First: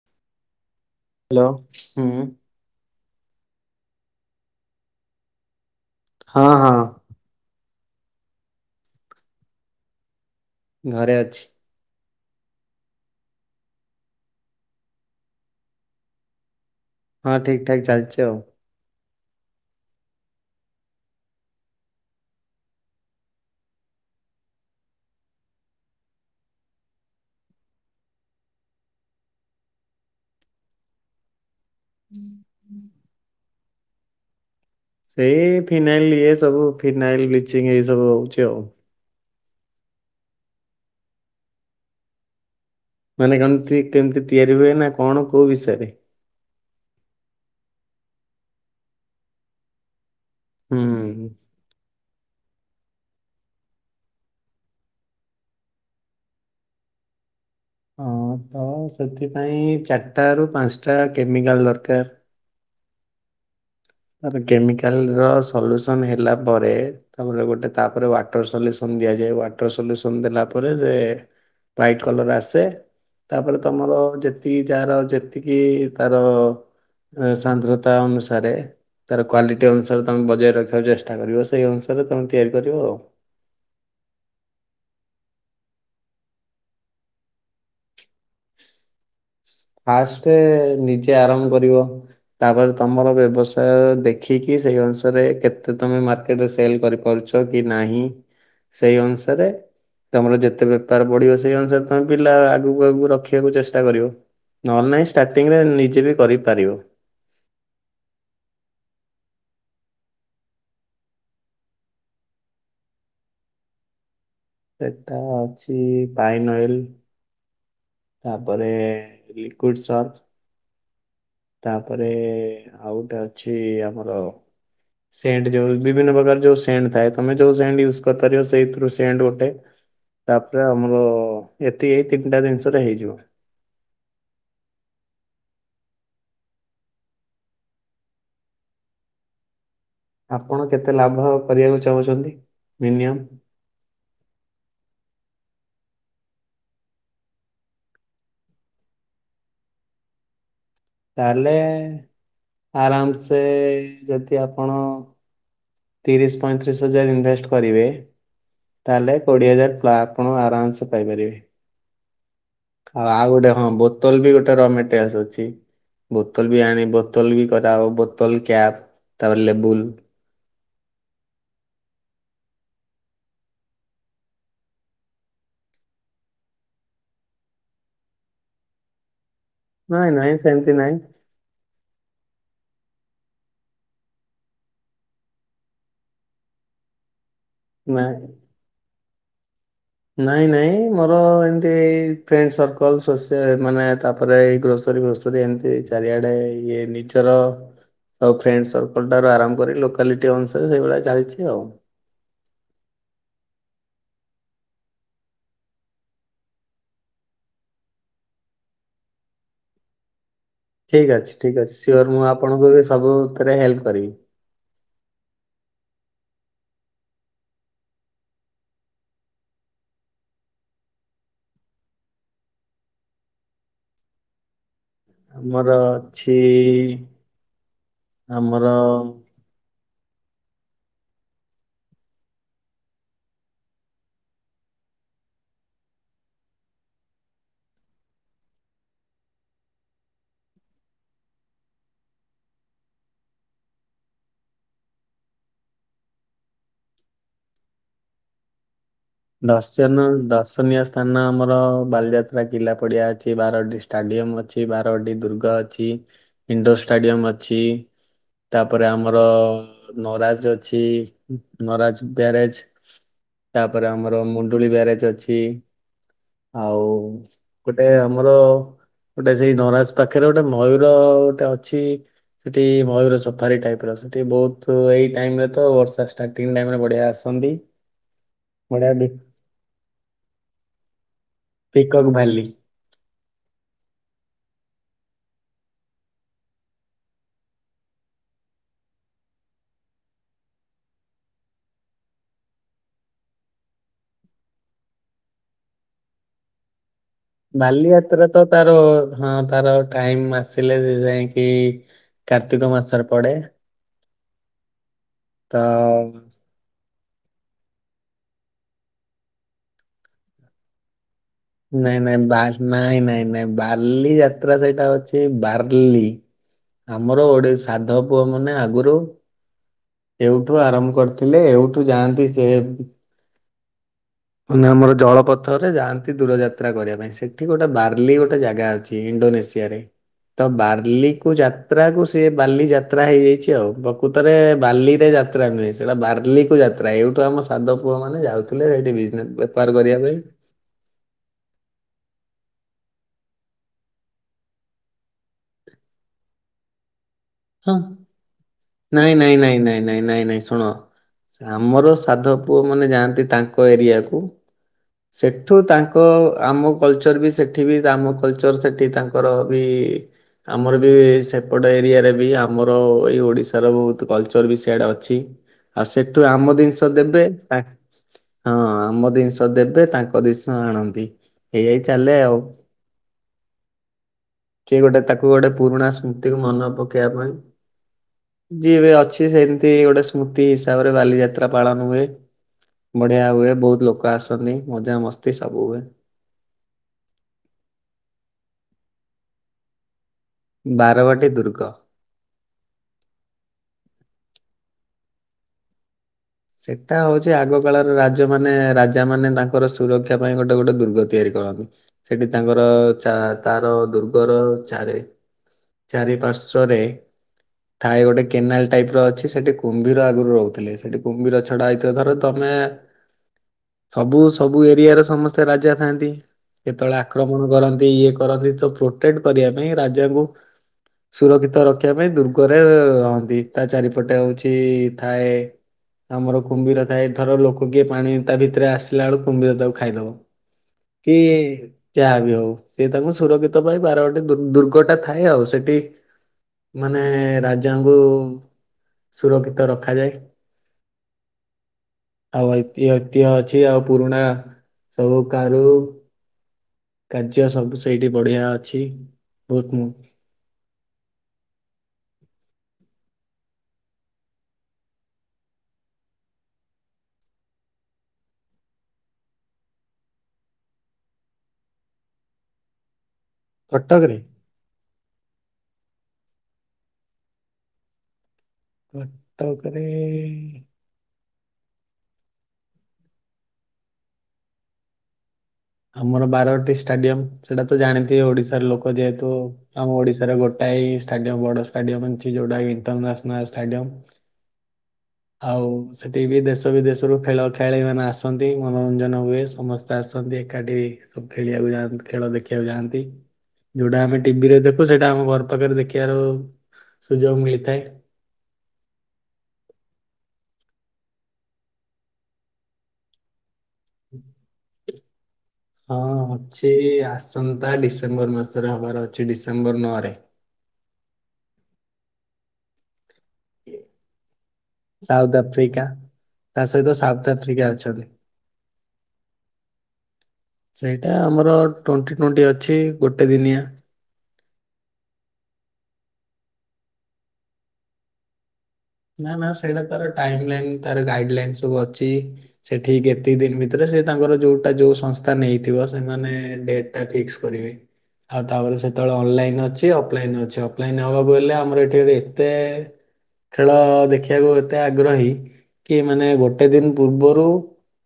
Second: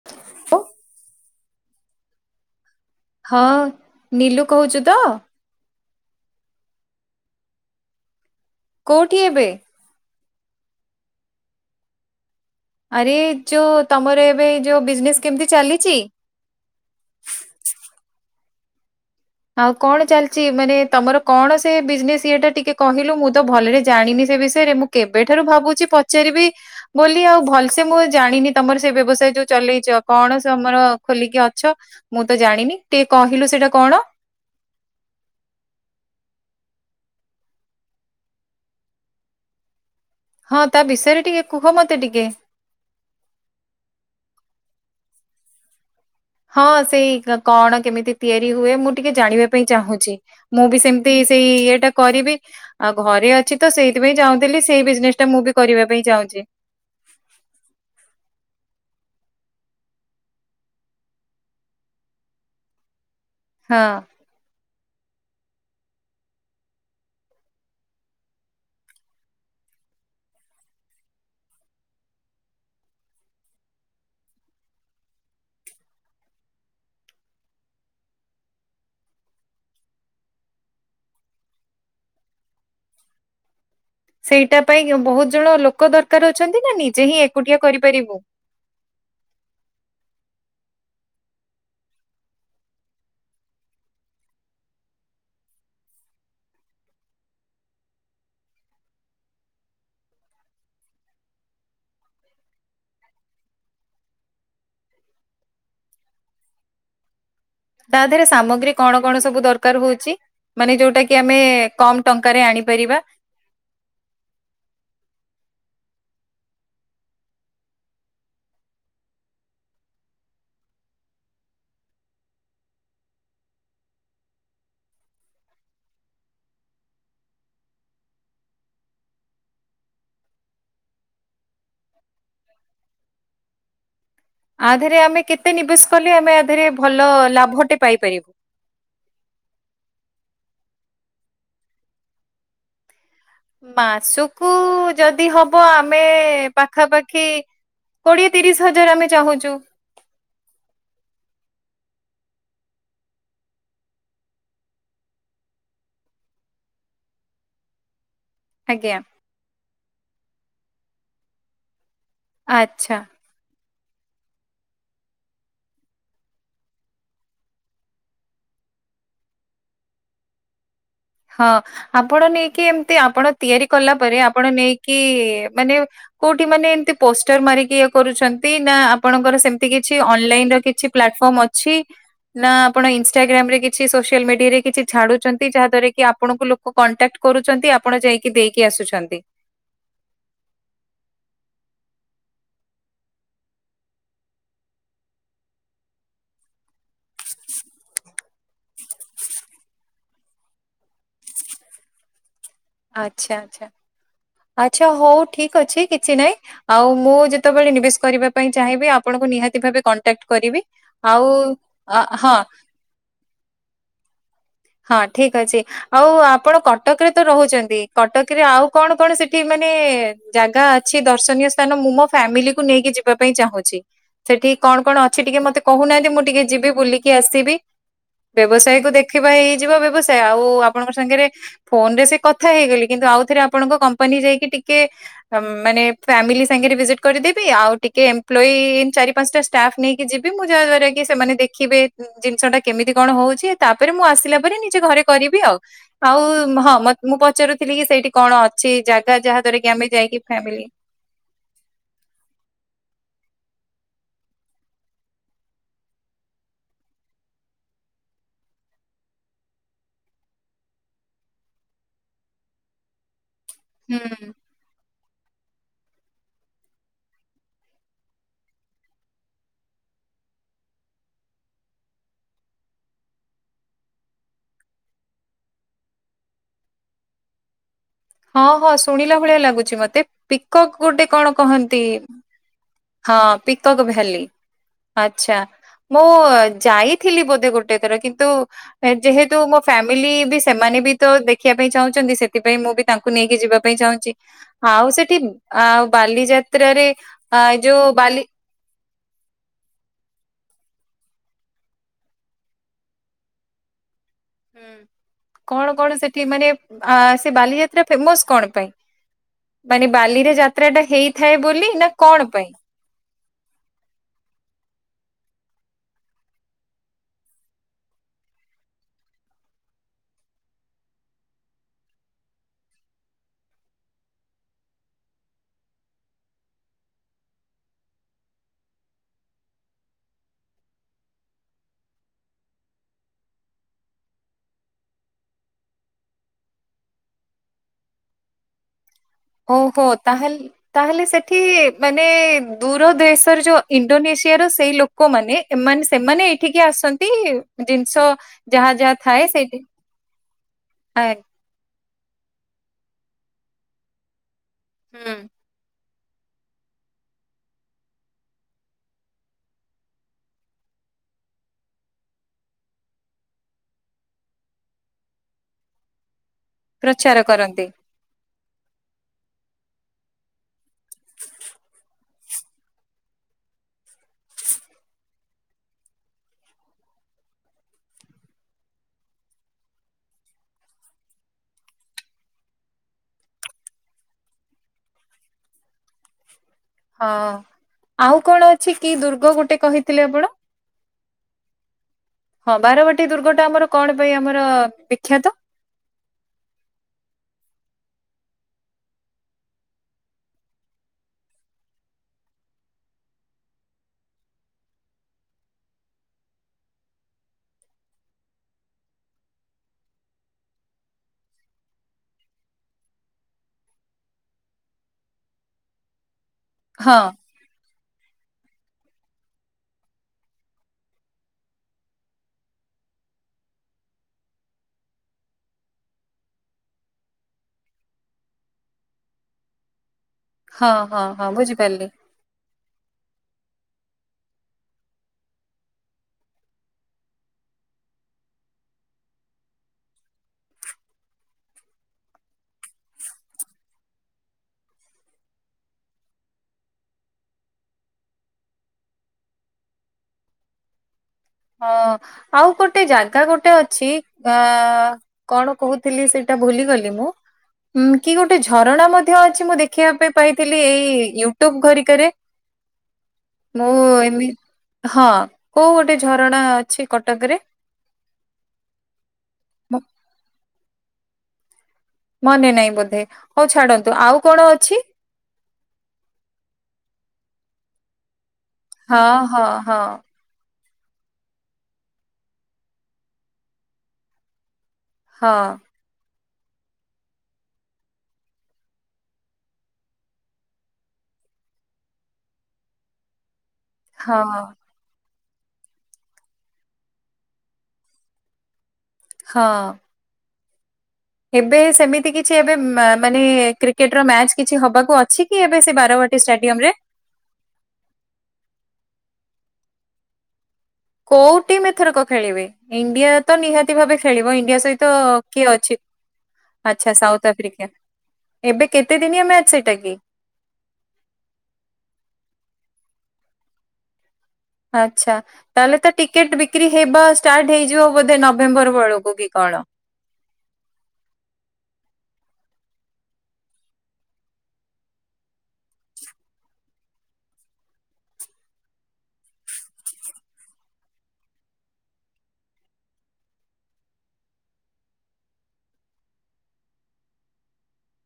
[unintelligible] Hello ହୁଁ ହଁ ନିଲୁ କହୁଚୁ ତ? ହଁ ହଁ। କୋଉଠି ଏବେ? ଘରେ ଅଛି। ଆରେ ଯୋଉ ତମର ଏବେ ଯୋଉ ବିଜନେସ୍ କେମିତି ଚାଲିଚି? ହଁ ଠିକ ଠାକ ଚାଲିଛି ଆଉ। ଆଉ କଣ ଚାଲିଚି ମାନେ ତମର କଣ ସେ ବିଜନେସ୍ ଇଏଟା ଟିକେ କହିଲୁ ମୁଁ ତ ଭଲରେ ଜାଣିନି ସେ ବିଷୟରେ ମୁଁ କେବେଠାରୁ ଭାବୁଛି ପଚାରିବି ବୋଲି ଆଉ ଭଲସେ ମୁଁ ଜାଣିନି ତମର ସେ ବ୍ୟବସାୟ ଯୋଉ ଚଲେଇଚ କଣ ସେ ତମର ଖୋଲିକି ଛ ମୁଁ ତ ଜାଣିନି ଟିକେ କହିଲୁ ସେଇଟା କଣ? ସେଇ ଫିନାଇଲ ଇଏ ସବୁ, ଫିନାଇଲ ବ୍ଲିଚିଂ ଏଇ ସବୁ ହଉଛି ଆଉ। ହଁ ତା ବିଷୟରେ ଟିକେ କୁହ ମତେ ଟିକେ। ମାନେ କଣ ଠ କେମିତି ତିଆରି ହୁଏ ନା କଣ କୋଉ ବିଷୟରେ? ହଁ ସେଇ କଣ କେମିତି ତିଆରି ହୁଏ, ମୁଁ ଟିକେ ଜାଣିବା ପାଇଁ ଚାହୁଁଛି। ମୁଁ ବି ହୁଁ। ସେମିତି ସେଇ ଇଏଟା କରିବି ଆଉ ଘରେ ଅଛି ତ ସେଇଥିପାଇଁ ଚାହୁଁଥିଲି ସେଇ ବିଜନେସ ଟା ମୁଁ ବି କରିବା ପାଇଁ ଚାହୁଁଛି। ହଁ ତ ସେଥିପାଇଁ ଚାରିଟା ରୁ, ପାଞ୍ଚଟା କେମିକାଲ ଦରକାର। ହଁ। ଆର କେମିକାଲ ର ସଲୁସନ ହେଲା ପରେ ତାପରେ ଗୋଟେ ତାପରେ ୱାଟର ସଲୁସନ ଦିଆଯାଏ। ୱାଟର ସଲୁସନ ଦେଲା ପରେ ଯେ ହ୍ଵାଇଟ୍ କଲର ଆସେ। ତାପରେ ତମର ଯେତିକି ଯାହାର ଯେତିକି ତାର ଏ ସାନ୍ଦ୍ରତା ଅନୁସାରେ ତାର କ୍ଵାଲିଟି ଅନୁସାରେ ତମେ ବଜାୟ ରଖିବାକୁ ଚେଷ୍ଟା କରିବ। ସେଇ ଅନୁସାରେ ତମେ ତିଆରି କରିବ ଆଉ। ସେଇଟା ପାଇଁ ବହୁତ ଜଣ ଲୋକ ଦରକାର ଅଛନ୍ତି ନା ନିଯେ ହିଁ ଏକୁଟିଆ କରିପାରିବୁ? ଫାଷ୍ଟେ ନିଜେ ଆରମ୍ଭ କରିବ। ତାପରେ ତମର ବ୍ୟବସାୟ ଦେଖିକି ସେଇ ଅନୁସାରେ କେତେ ତମେ ମାର୍କେଟରେ ସେଲ କରିପାରୁଛ? କି ନାହିଁ ସେଇ ଅନୁସାରେ ତମର ଯେତେ ବେପାର ବଢିବ ସେଇ ଅନୁସାରେ ତମେ ପିଲା ଆଗକୁ ଆଗକୁ ରଖିବାକୁ ଚେଷ୍ଟା କରିବ। ନହେଲେ ନାହିଁ ଷ୍ଟାର୍ଟିଂରେ ନିଜେ ବି କରିପାରିବ। ତାଧିରେ ସାମଗ୍ରୀ କଣ କଣ ସବୁ ଦରକାର ହଉଚି? ମାନେ ଯୋଉଟା କି ଆମେ କମ ଟଙ୍କାରେ ଆଣିପାରିବା? ଏଟା ଅଛି ପାଇନଅଏଲ। ତାପରେ ଲିକୁଇଡ଼ ସର୍ପ। ତାପରେ ଆଉ ଗୋଟେ ଅଛି ଆମର ସେଣ୍ଟ ଯୋଉ ବିଭିନ୍ନ ପ୍ରକାର ଯୋଉ ସେଣ୍ଟ ଥାଏ ତମେ ଯୋଉ ସେଣ୍ଟ ୟୁଜ କରିପାରିବ ସେଇଥିରୁ ସେଣ୍ଟ ଗୋଟେ। ତାପରେ ଆମର ଏତିକି ଏଇ ତିନିଟା ଜିନିଷରେ ହେଇଯିବ। ୟାଧିରେ ଆମେ କେତେ ନିବେଶ କଲେ ଆମେ ଆଧିରେ ଭଲ ଲାଭଟେ ପାଇପାରିବୁ? ଆପଣ କେତେ ଲାଭ କରିବାକୁ ଚାହୁଁଚନ୍ତି ମିନିମମ? ମାସକୁ ଯଦି ହବ ଆମେ ପାଖାପାଖି କୋଡ଼ିଏ ତିରିଶ ହଜାର ଆମେ ଚାହୁଁଚୁ। ତାହେଲେ ଆରାମ ସେ ଯଦି ଆପଣ ତିରିଶ ପଇଁତିରିଶ ହଜାର ଇନଭେଷ୍ଟ କରିବେ ଆଜ୍ଞା ତାହେଲେ କୋଡିଏ ହଜାର ଆପଣ ଆରାମସେ ପାଇପାରିବେ। ଆଚ୍ଛା ଆଉ ଆଉ ଗୋଟେ ହଁ ବୋତଲ ବି ଗୋଟେ ରାମ୍ୟାଟେରିଆଲସ ଅଛି। ବୋତଲ ବି ଆଣୀ ବୋତଲ ବି କରା ହବ ବୋତଲ କ୍ୟାପ୍ ତାପରେ ଲେବୁଲ। ହଁ ଆପଣ ନେଇକି ଏମତି, ଆପଣ ତିଆରି କଲା ପରେ ଆପଣ ନେଇକି ମାନେ କୋଉଠି ମାନେ ଏମତି ପୋଷ୍ଟର ମାରିକି ଇଏ କରୁଚନ୍ତି ନା ଆପଣଙ୍କର ସେମିତି କିଛି ନାଇଁ ନାଇଁ ଅନଲାଇନ ର ସେମିତି କିଛି ନାଇଁ ପ୍ଲାଟଫର୍ମ ଅଛି ଅଛି ନା ଆପଣ ଇନଷ୍ଟାଗ୍ରାମ ରେ କିଛି ସୋସିଆଲ ମିଡିଆରେ କିଛି ଛାଡୁଚନ୍ତି ଯାହା ଦ୍ଵାରା କି କି ଆପଣଙ୍କୁ ଲୋକ କଣ୍ଟାକ୍ଟ କରୁଛନ୍ତି, ଆପଣ ନାଇଁ ଯାଇକି ଦେଇକି ଆସୁଛନ୍ତି? ନାଇଁ ନାଇଁ ମୋର ଏମତି ଏଇ ଫ୍ରେଣ୍ଡ ସର୍କଲ ଶୋଷି ମାନେ ତାପରେ ଏଇ ଗ୍ରୋ ସେରୀ ଫୋସେରି ଏମିତି ଚାରିଆଡେ ଇଏ ନିଜର ଅ ଫ୍ରେଣ୍ଡ ସର୍କଲ ଟାରୁ ଆରମ୍ଭ କରି ଲୋକାଲିଟି ଅନୁସାରେ ସେଇଭଳିଆ ଚାଲିଛି ଆଉ। ଆଚ୍ଛା ଆଚ୍ଛା। ଆଚ୍ଛା ହଉ ଠିକ ଅଛି କିଛି ନାହିଁ। ଆଉ ମୁଁ ଯେତେବେଳେ ନିବେଶ କରିବା ପାଇଁ ଚାହିଁବି ଆପଣଙ୍କୁ ନିହାତି ଭାବେ କଣ୍ଟାକ୍ଟ କରିବି। ଠିକ୍ ଆଉ ଅଛି ଠିକ୍ ଅଛି ଅ ସିଓର ମୁଁ ହଁ ଆପଣଙ୍କୁ ବି ସବୁଥିରେ ହେଲ୍ପ କରିବି। ହଁ ଠିକ ଅଛି ଆଉ ଆପଣ କଟକରେ ତ ରହୁଚନ୍ତି, କଟକରେ ଆଉ କଣ କଣ ସେଠି ମାନେ ଜାଗା ଅଛି ଦର୍ଶନୀୟ ସ୍ଥାନ ମୁଁ ମୋ ଫ୍ୟାମିଲିକୁ ନେଇକି ଯିବା ପାଇଁ ଚାହୁଁଚି? ସେଠି କଣ କଣ ଅ ଛି ଟିକେ ମତେ ଆମର କହୁନାହାନ୍ତି ମୁଁ ଅଛି ଟିକେ ଯିବି ବୁଲିକି ଆସିବି। ବ୍ୟବସାୟ କୁ ଆମର ଦେଖିବା ହେଇଯିବା ବ୍ୟବସ ଯାଏ। ଆଉ ଆପଣଙ୍କ ସାଙ୍ଗରେ ଫୋନ ରେ ସେ କଥା ହେଇଗଲି କିନ୍ତୁ ଆଉ ଥରେ ଆପଣଙ୍କ କମ କମ୍ପାନୀ ଯାଇକି ଟିକେ ଅ ମାନେ ଫ୍ୟାମିଲି ସାଙ୍ଗରେ ଭିଜିଟ କରିଦେବି ଆଉ ଟିକେ ଏମ୍ପଲୋୟୀ ଚାରି ପାଞ୍ଚଟା ଷ୍ଟାଫ୍ ନେଇକି ଯିବି ମୁଁ ଯାହା ଦ୍ଵାରା କି ସେମାନେ ଦେଖିବେ ଜିନିଷ ଟା କେମିତି କଣ ହଉଚି ତାପରେ ମୁଁ ଆସିଲା ପରେ ନିଜେ ଘରେ କରିବି ଆଉ। ଆଉ ହଁ ମୁଁ ପଚାରୁଥିଲି କି ସେଇଠି କଣ ଅଛି ଜାଗା ଯାହା ଦ୍ୱାରା କି ଆମେ ଦର୍ଶନ ଯାଇକି ଫାମିଲି ଦର୍ଶନୀୟ ସ୍ଥାନ ଆମର ବାଲିଯାତ୍ରା କିଲା ପଡ଼ିଆ ଅଛି ବାରବାଟୀ ଷ୍ଟାଡିୟମ ଅଛି ବାରବାଟି ଦୁର୍ଗ ଅଛି। ଇଣ୍ଡୋର ଷ୍ଟାଡିୟମ ଅଛି। ତାପରେ ଆମର ଅ--ନରାଜ ଅଛି ନରାଜ ବ୍ୟାରେଜ। ତାପରେ ଆମର ହୁଁ ମୁଣ୍ଡୁଳି ବ୍ୟାରେଜ ଅଛି ଆଉ ଗୋଟେ ଆମର ଗୋଟେ ସେଇ ନରାଜ ପାଖରେ ଗୋଟେ ମୟୂର ଗୋଟେ ଅଛି ସେଠି ମୟୂର ସଫାରି ଟାଇପର ସେଠି ବହୁତ ଏଇ ଟାଇମରେ ତ ବର୍ଷା ଷ୍ଟାର୍ଟିଂ ଟାଇମରେ ବଢ଼ିଆ ଆସନ୍ତି। ହଁ ହଁ ବଢିଆ ପି- ଶୁଣିଲା ଭଳିଆ ଲାଗୁଛି ମତେ ପିକକ୍ ଗୋଟେ କଣ କହନ୍ତି? ପିକକ୍ ଭ୍ୟାଲି ହଁ ପିକକ ଭ୍ୟାଲି, ଆଚ୍ଛା। ମୁଁ ଯାଇଥିଲି ବୋଧେ ଗୋଟେ ଥର। କିନ୍ତୁ ଯେହେତୁ ମୋ ଫ୍ୟାମିଲି ବି ସେମାନେ ବି ତ ଦେଖିବା ପାଇଁ ଚାହୁଁଛନ୍ତି ସେଥିପାଇଁ ମୁଁ ବି ତାଙ୍କୁ ନେଇକି ଯିବା ପାଇଁ ଚାହୁଁଛି ଆଉ ସେଠି ଆଉ ବାଲିଯାତ୍ରାରେ ଆ ଏ ଯୋଉ ବାଲି ବାଲିଯାତ୍ରା ତ ତାର ହଁ ତାର ଟାଇମ ଆସିଲେ ଯାଇକି କାର୍ତ୍ତିକ ମାସରେ ପଡେ। ହୁଁ ତ କଣ କଣ ସେଠି ମାନେ ଆ ସେ ବାଲିଯାତ୍ରା ଫେମସ କଣ ପାଇଁ ମାନେ ବାଲିରେ ଯାତ୍ରାଟା ହେଇ ନାଇଁ ନାଇଁ ନାଇଁ ନାଇଁ ନାଇଁ ବାର୍ଲି ଯାତ୍ରା ସେଇଟା ଅଛି ବାର୍ଲି ଆମର ଓଡି ସାଧ ପୁଅ ମାନେ ଆଗରୁ ଏଉଠୁ ଆରମ୍ଭ କରିଥିଲେ ଏଉଠୁ ଯାଆନ୍ତି ସେ ମ ଆମର ଜଳପଥରରେ ଯାଆନ୍ତି ଦୂରଯାତ୍ରା କରିବା ପାଇଁ ସେଠି ଗୋଟେ ବାର୍ଲି ଗୋଟେ ଜାଗା ଅଛି ଇଣ୍ଡୋନେସିଆରେ ତ ବାର୍ଲିକୁ ଯାତ୍ରା କୁ ସେ ବାଲି ଯାତ୍ରା ହେଇଯାଇଛି ଆଉ ପ୍ରକୃତରେ ବାଲିରେ ଯାତ୍ରା ଯାତ୍ରା ନୁହେଁ ସେଇଟ ବାର୍ଲିକୁ ଯାତ୍ରା ଏଇଠୁ ଆମ ସାଧବପୁଅମାନେ ଯାଉଥିଲେ। ସେଇଠି ବିଜନେସ୍ ବେପାର ଓହୋ କରିବା ପାଇଁ ତାହେଲେ ତାହେଲେ ସେଠି ମାନେ ଦୂରଦେଶର ଯୋଉ ଇଣ୍ଡୋନେସିଆର ସେଇ ଲୋକ ଲୋକମାନେ ଏମାନେ ସେମାନେ ଏଇଠିକି ଆସନ୍ତି ଜିନିଷ ଯାହା ଯାହା ନାଇଁ ଥାଏ ନାଇଁ ସେଇଠି ନାଇଁ ନାଇଁ ନାଇଁ ନାଇଁ ଶୁଣ। ଆ ଆମର ସାଧ ପୁଅମାନେ ଯାଆନ୍ତି ତାଙ୍କ ଏରିଆକୁ। ହୁଁ। ସେଠୁ ତାଙ୍କ ତ ଆମ କଲଚର ବି ସେଠି ବି ଆମ କଲଚର ସେଠି ତାଙ୍କର ବି ଆମର ବି ସେପଟ ଏରିଆରେ ଆମର ଏଇ ଓଡିଶାର ବହୁତ କଲଚର ବି ସେଆଡେ ଅଛି ଆଉ ସେଠୁ ଆମ ଜିନ ଷ ପ୍ରଚାର ଦେବେ କରନ୍ତି ହଁ ଆମ ଜିନିଷ ଦେବେ ତାଙ୍କ ଜିନିଷ ଆଣନ୍ତି ଏଇଆଇ ଚାଲେ ଆଉ। ସେଏ ଗୋଟେ ତାକୁ ଗୋଟେ ପୁରୁଣା ସ୍ମୃତିକୁ ମନେ ପକେଇବା ପାଇଁ। ଯିଏବେ ଅଛି ସେମିତି ଗୋଟେ ସ୍ମୃତି ହିସାବରେ ବାଲିଯାତ୍ରା ପାଳନ ହୁଏ। ବଢିଆ ହୁଏ, ବହୁତ ଲୋକ ଆସନ୍ତି। ମଜାମସ୍ତି ସବୁ ହୁଏ। ହଁ ଆଉ କଣ ଅଛି କି ଦୁର୍ଗ ଗୋଟେ କହିଥିଲେ ଆପଣ? ବାରବାଟୀ ଦୁର୍ଗ। ହଁ ବାରବାଟୀ ଦୁର୍ଗଟା ଆମର କଣ ପାଇଁ ଆମର ବିଖ୍ୟାତ? ସେଟା ହଉଛି ଆଗ କାଳର ରାଜ ମାନେ ରାଜା ମାନେ ତାଙ୍କର ସୁରକ୍ଷା ପାଇଁ ଗୋଟେ ଗୋଟେ ଦୁର୍ଗ ତିଆରି କରନ୍ତି। ସେଠି ତାଙ୍କର ତାର ଦୁର୍ଗର ଚାରେ ଚାରିପାର୍ଶ୍ଵରେ ଥାଏ ଗୋଟେ କେନାଲ ଟାଇପର ଅଛି ସେଠି କୁମ୍ଭୀର ଆଗରୁ ରହୁଥିଲେ। ସେଠି କୁମ୍ଭୀର ଛଡା ହେଇଥିବା ଥର ତମେ ହ ସବୁ ସବୁ ଏରିଆର ସମସ୍ତେ ରାଜା ଥାଆନ୍ତି। ହଁ କେତେବେଳେ ଆକ୍ରମଣ କରନ୍ତି ଇଏ କରନ୍ତି ତ ପ୍ରୋଟେକ୍ଟ କରିବା ପାଇଁ ରାଜାଙ୍କୁ ସୁରକ୍ଷିତ ରଖିବା ପାଇଁ ଦୁର୍ଗରେ ରହନ୍ତି ତା ଚାରିପଟେ ହଉଛି ଥାଏ ଆମର କୁମ୍ଭୀର ଥାଏ ଧର ଲୋକ କିଏ ପାଣି ତା ଭିତରେ ଆସିଲାବେଳକୁ କୁମ୍ଭୀର ତାକୁ ଖାଇଦବ। ହଁ ହଁ ହଁ କିଏ ବୁଝିପାରିଲି ଯା ବି ହଉ। ସେ ତାକୁ ସୁରକ୍ଷିତ ପାଇଁ ବାରବାଟି ଦୁ ଦୁର୍ଗଟା ଥାଏ ଆଉ। ସେଟି ମାନେ ରାଜାଙ୍କୁ ସୁରକ୍ଷିତ ରଖାଯାଏ। ଆଉ ଐତି ଐତିହ୍ୟ ଅଛି ଆଉ ପୁରୁଣା ସବୁ କାରୁ କାର୍ଯ୍ୟ ସବୁ ସେଇଠି ବଢିଆ ଅଛି। ବହୁତ ମୁଁ ହଁ ଆଉ ଗୋଟେ ଜାଗା ଗୋଟେ ଅଛି ଅ କଣ କହୁଥିଲି ସେଟା ଭୁଲିଗଲି ମୁଁ। ଉଁ କି ଗୋଟେ ଝରଣା ମଧ୍ୟ ଅଛି ମୁଁ ଦେଖିବା ପାଇଁ ପାଇଥିଲି ଏଇ ୟୁଟ୍ୟୁବ ଘରିକାରେ। ମୁଁ କଟକରେ ଏମି ହଁ କୋଉ ଗୋଟେ ଝରଣା ଅଛି କଟକରେ? ମ- କଟକରେ ମନେ ନାଇଁ ବୋଧେ ହଉ ଛାଡନ୍ତୁ ଆଉ କଣ ଅଛି? ଆମର ବାରବାଟି ଷ୍ଟାଡିୟମ ସେଟା ତ ଜାଣିଥିବେ ଓଡିଶାର ଲୋକ ହଁ ଯେହେତୁ ହଁ ହଁ ଆମ ଓଡିଶାର ଗୋ ଟାଇ ଷ୍ଟାଡିୟମ ବଡ ଷ୍ଟାଡିୟମ ଅଛି ଯୋଉଟା ଇଣ୍ଟରନ୍ୟାସନାଲ ଷ୍ଟାଡିୟମ। ହଁ ହାଉ ସେଠି ବି ଦେଶ ବିଦେଶରୁ ଖେଳ ଖେଳାଳି ମାନେ ଆସନ୍ତି ମନୋରଞ୍ଜନ ହୁଏ ସମସ୍ତେ ଆସନ୍ତି। ଏଖାଠି ସବୁ ଖେଳିବାକୁ ଯାଆନ୍ତି ଖେଳ ଦେଖିବାକୁ ଯାଆନ୍ତି ଯୋଉଟା ଆମେ ହଁ। ଟିଭିରେ ଦେ ସେଇଟା ଆମ ଘର ପାଖରେ ଦେଖିବାର ସୁଯୋଗ ମିଳିଥାଏ। ହଁ। ଏବେ ସେମିତି କିଛି ଏବେ ମା-ମାନେ କ୍ରି କିଟ୍ ର ମ୍ୟାଚ କିଛି ହବାକୁ ଅଛି କି ଏବେ ସେ ହଁ ବାରବାଟୀ ଷ୍ଟାଡିୟମ ଅଛି ରେ? ଆସନ୍ତା ଡିସେମ୍ବର ମାସରେ ହବାର ଅଛି ଡିସେମ୍ବର ନଅ ରେ। କୋଉ ଟିମ୍ ଏଥରକ ଖେଳିବେ ଇଣ୍ଡିଆ ତ ନିହାତି ଭାବେ ଖେଳିବ ଇଣ୍ଡିଆ ସହିତ ସାଉଥ କିଏ ଅଛି? ଆଫ୍ରିକା ତା ସହିତ ଆଚ୍ଛା ସାଉଥ ଆଫ୍ରିକା ଅଛନ୍ତି। ଏବେ କେତେ ଦିନିଆ ମ୍ୟାଚ ସେଇଟା କି? ସେଇଟା ଆମର ଟ୍ୱଣ୍ଟି ଟ୍ୱଣ୍ଟି ଅଛି ଗୋଟେ ଦିନିଆ। ଆଚ୍ଛା ତାହେଲେ ତ ଟିକେଟ ବିକ୍ରି ହେବା ଷ୍ଟାର୍ଟ ହେଇଯିବ ବୋଧେ ନଭେମ୍ବର ବେଳ ନା ନା ସେଇଟା ତାର ଟାଇମ ଲାଇନ ତାର ଗାଇଡ ଲାଇନ ସବୁ ଅଛି। ସେଠି କେତେ ଦିନ ଭିତରେ ସେ ତାଙ୍କର ଯୋଉଟା ଯୋଉ ସଂସ୍ଥା ନେଇଥିବ ସେମାନେ ଡେଟ ଫିକ୍ସ କରିବେ। ଆଉ ତାପରେ ସେତବେଳେ ଅନଲାଇନ ଅଛି ଅଫଲାଇନ ଅଛି ଅଫଲାଇନ ନବାକୁ ହେଲେ ଆମର ଏଠି ଏତେ ଖେଳ ଦେଖିବାକୁ ଏତେ ଆଗ୍ରହୀ କି ମାନେ ଗୋଟେ ଦିନ ପୂର୍ବରୁ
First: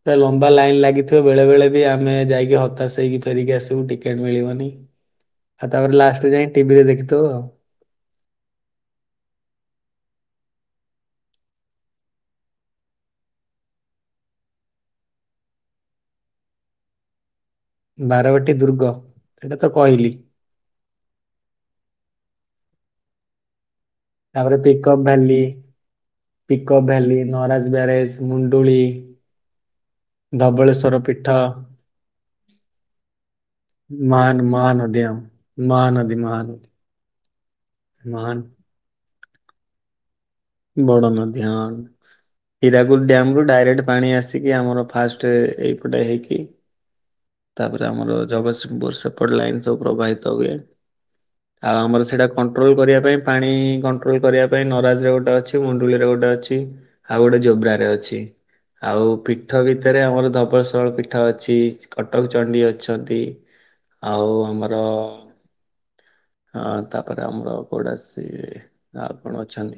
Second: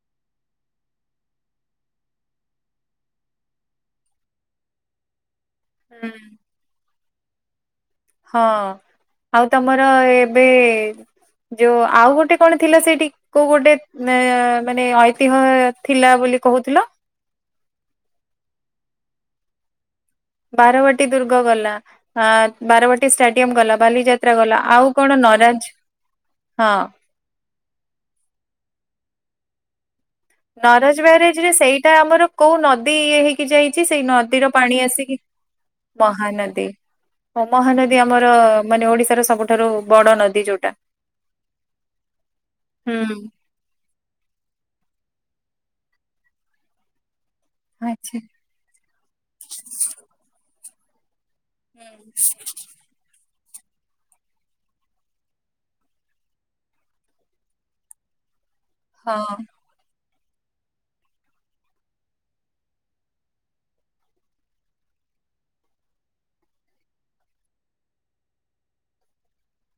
ଟେ ଲମ୍ବା ଲାଇନ ଲାଗିଥିବ ବେଳେ ବେଳେ ବି ଆମେ ଯାଇକି ହତାଶ ହେଇକି ଫେରିକି ଆସିବୁ ଟିକେଟ ମିଳିବନି। ଆଉ ତାପରେ ହୁଁ। ଲାଷ୍ଟକୁ ଯାଇ ଟିଭି ରେ ଦେଖିଦଉ ଆଉ। ହଁ ଆଉ ତମର ଏବେ ଯୋଉ ଆଉ ଗୋଟେ କଣ ଥିଲା ସେଇଠି? କୋଉ ଗୋଟେ ଏ ମାନେ ଐତିହ୍ୟ ଥିଲା ବୋଲି କହୁଥିଲ? ବାରବାଟୀ ଦୁର୍ଗ ଏଇଟା ତ କହିଲି। ବାରବାଟୀ ଦୁର୍ଗ ଗଲା ଆ ବାରବାଟୀ ଷ୍ଟାଡିୟମ ଗଲା ବାଲିଯା ତ୍ରା ତାପରେ ଗଲା ଆଉ ପିକଅପ୍ କଣ ଭ୍ୟାଲି ନରାଜ ହଁ। ପିକଅପ୍ ଭ୍ୟାଲି ନରାଜ ବ୍ୟାରେଜ ମୁଣ୍ଡୁଳି। ଧବଳେଶ୍ଵର ନରାଜ ପୀଠ ବ୍ୟାରେଜ ରେ ସେଇଟା ଆମର କୋଉ ନଦୀ ଇଏ ହେଇକି ଯାଇଚି? ସେଇ ମହାନ ନଦୀର ପାଣି ମହାନଦୀ ଆମ ଆସିକି ମହାନଦୀ ମହାନଦୀ। [unintelligible] ଆମର ମହାନ ମାନେ ଓଡିଶାର ସବୁଠାରୁ ବଡ ନଦୀ ଯୋଉ ବଡ ନଦୀ ହଁ ହିରାକୁଦ ହୁଁ ଡ୍ୟାମ ରୁ ଡାଇରେକ୍ଟ ପାଣି ଆସି ଏତିକି ଆମର ଫାଷ୍ଟ ଏଇପଟେ ହେଇକି ତାପରେ ଆମର ଆଚ୍ଛା ଜଗତସିଂପୁର ସେ ପଟ୍ ଲାଇନ୍ ସବୁ ପ୍ରବାହିତ ହୁଏ। ଆଉ ଆମର ସେଇଟା କଣ୍ଟ୍ରୋଲ କରିବା ପାଇଁ ପାଣି କଣ୍ଟ୍ରୋଲ କରିବା ପାଇଁ ନରାଜରେ ଗୋଟେ ଅ ଛି ମୁଣ୍ଡୁଳିରେ ଗୋଟେ ଅଛି। ଆଉ ଗୋଟେ ଜୋବ୍ରାରେ ଅଛି। ଆଉ ହଁ ପିଠ ବି ଏଠାରେ ଆମର ଧବଳଶଳ ପିଠ ଅଛି। କଟକ ଚଣ୍ଡୀ ଅଛନ୍ତି। ଆଉ ଆମର ହଁ, ତା'ପରେ ଆମର କଉଡ଼ା ସେ, ଆଉ କଣ ଅଛନ୍?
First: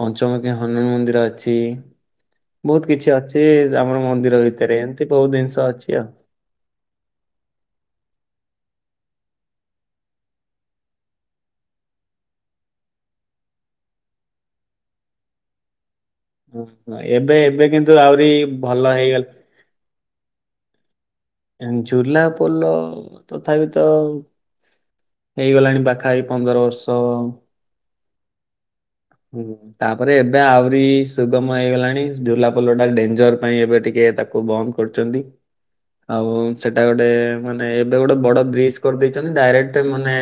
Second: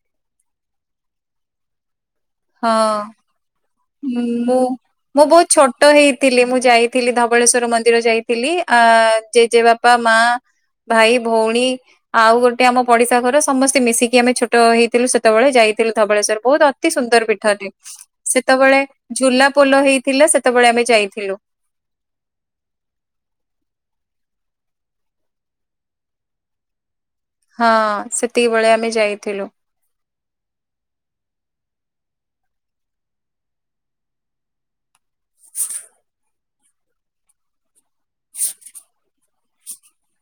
ପଞ୍ଚମୁଖୀ ହନୁମାନ ମନ୍ଦିର ଅଛି। ବହୁତ ହଁ କିଛି ଅଛି। ସିଏ ଆମର ମୁଁ ମନ୍ଦିର ଭିତରେ, ଏମତି ବହୁତ ଦିନିଷ ଅଛି ଆଉ। ଥିଲି ମୁଁ ଯାଇଥିଲି ଧବଳେଶ୍ଵର ମନ୍ଦିର ଯାଇଥିଲି। ଆ ଜେଜେ ବାପା, ମାଁ ଭାଇ, ଭଉଣୀ ଆଉ, ଗୋଟେ ଆମ ପଡିଶା ଘର ସମସ୍ତେ ମିଶିକି ଆମେ ଛୋଟ ହେଇଥିଲୁ, ସେତେବେଳେ ଯାଇଥିଲୁ ଧବଳେଶ୍ୱର। ହଁ ବହୁତ୍ ଅତି ହଁ, ସୁନ୍ଦର ଏବେ ପୀଠ ଏବେ ଟେ! କିନ୍ତୁ ଆହୁରି ବେଳେ ଭଲ ହେଇଗଲା ଝୁଲାପୋଲ ହେଇଥିଲା, ସେତେବେଳେ ଆମେ ଯାଇଥିଲୁ। ଝୁଲାପୋଲ ତଥାପି ତ ହେଇଗଲାଣି, ପାଖା ପାଖି ପନ୍ଦର ବର୍ଷ ହଁ ସେତିକିିବଳେ ଆମେ ଯାଇଥିଲୁ ହୁଁ। ତା'ପରେ ଏବେ ଆହୁରି ସୁଗମ ହେଇଗଲାଣି। ଝୁଲାପୋଲଟା ଡେଞ୍ଜର ପାଇଁ ଏବେ ଟିକେ ତାକୁ ବନ୍ଦ କରୁଛନ୍ତି। [unintelligible] ଓ ସେଟା ଗୋଟେ ମାନେ, ଏବେ ଗୋଟେ ବଡ ବ୍ରିଜ୍ କରିଦେଇଛନ୍ତି। ଡାଇରେକ୍ଟ ମାନେ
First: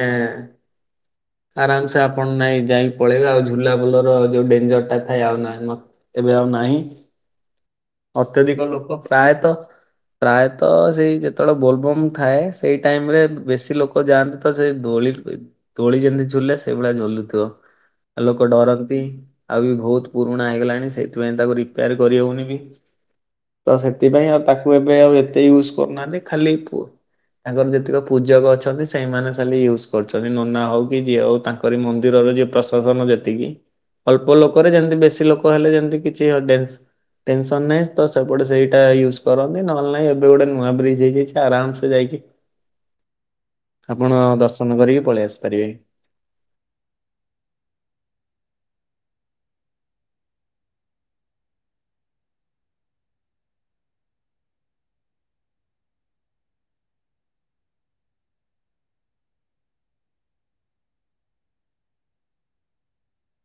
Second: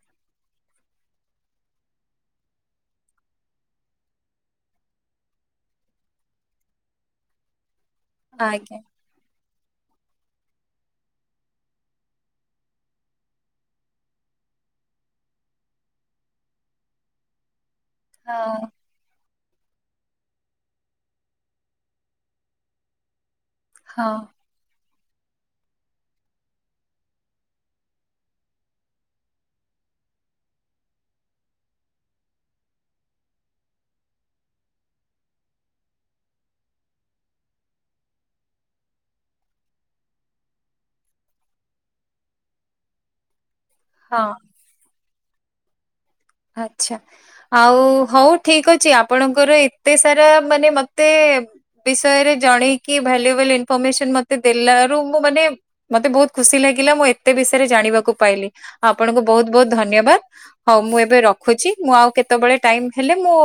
ଆରାମସେ ଆପଣ ନାଇଁ ଯାଇଁକି ପଳେଇବେ। ଆଉ ଝୁ ଝୁଲା ପୁଲର ଯୋଉ ଡେଞ୍ଜର ଟା ଥାଏ ଆଉ ନ ନାହିଁ, ଏବେ ଆଉ ନାହିଁ। ଅତ୍ୟଧିକ ଆଜ୍ଞା ଲୋକ ପ୍ରାୟତଃ ପ୍ରାୟତଃ, ସେଇ ଯେତେବେଳେ ବୋଲବମ୍ ଥାଏ। ସେଇ ଟାଇମ୍ ରେ ବେଶୀ ଲୋକ ଲୋକ ଯାଆନ୍ତି ତ, ସେ ଦୋଳି ଦୋଳି ଯେମିତି ଝୁଲେ ସେଇ ଭଳିଆ ଝୁଲୁଥିବ। ଆଉ ଲୋକ ହଁ ଡରନ୍। ନ୍ତି। ଆଉ, ବି ବହୁତ ପୁରୁଣା ହେଇଗଲାଣି। ସେଥିପାଇଁ ତାକୁ ରିପେୟାର କରିହଉନି ବି। ତ ହଁ ସେଥିପାଇଁ ଆଉ, ତାକୁ ଏବେ ଆଉ ଏତେ ୟୁଜ କରୁନାହାନ୍ତି। ଖାଲି ପୁ ତାଙ୍କର ଯେତିକ ପୂଜକ ଅଛନ୍ତି ସେଇମାନେ ଖାଲି ୟୁଜ୍ କରୁଛନ୍ତି। ନନା ହଉ କି ଯିଏ ହଉ ତାଙ୍କ କରି ମନ୍ଦିରର ଯିଏ ପ୍ରଶ ଶାସନ ଯେତିକି, ଅଳ୍ପ ଲୋକରେ ଯେମିତି ବେଶୀ ଲୋକ ହେଲେ ଯେମତି, କିଛି ଡେନ୍ସ ଟେନ୍ ସନ ନାହିଁ ତ, ସେପଟେ ସେଇଟା ୟୁଜ କରନ୍ତି। ନହେଲେ ନାହିଁ, ଏବେ ଗୋଟେ ନୂଆ ବ୍ରିଜ୍ ହେଇଯାଇଛି ଆରାମ ସେ ଯାଇକି [inaudible] ଆପଣ, ହଁ ଦର୍ଶନ କରିକି ପଳେଇ ଆସି ପାରିବେ। ଆଛା। ଆଉ, ହଉ ଠିକ୍ ଅଛି। ଆପଣଙ୍କର ଏତେ ସାରା ମାନେ ମତେ-ଏ ବିଷୟରେ ଜଣେଇକି, ଭ୍ୟାଲୁଏବୁଲ୍ ଇନ୍ଫରମେସନ୍ ମତେ ଦେଲାରୁ, ମୁଁ ମାନେ ମତେ ବହୁତ ଖୁସି ଲାଗିଲା। ମୁଁ ଏତେ ବିଷୟରେ ଜାଣିବାକୁ ପାଇଲି? ଆପଣଙ୍କୁ ବହୁତ୍ ବହୁତ୍ ଧନ୍ୟବାଦ। ହଉ, ମୁଁ ଏବେ ରଖୁଛି। ମୁଁ ଆଉ କେତେବେଳେ ଟାଇମ୍ ହେଲେ ମୁଁ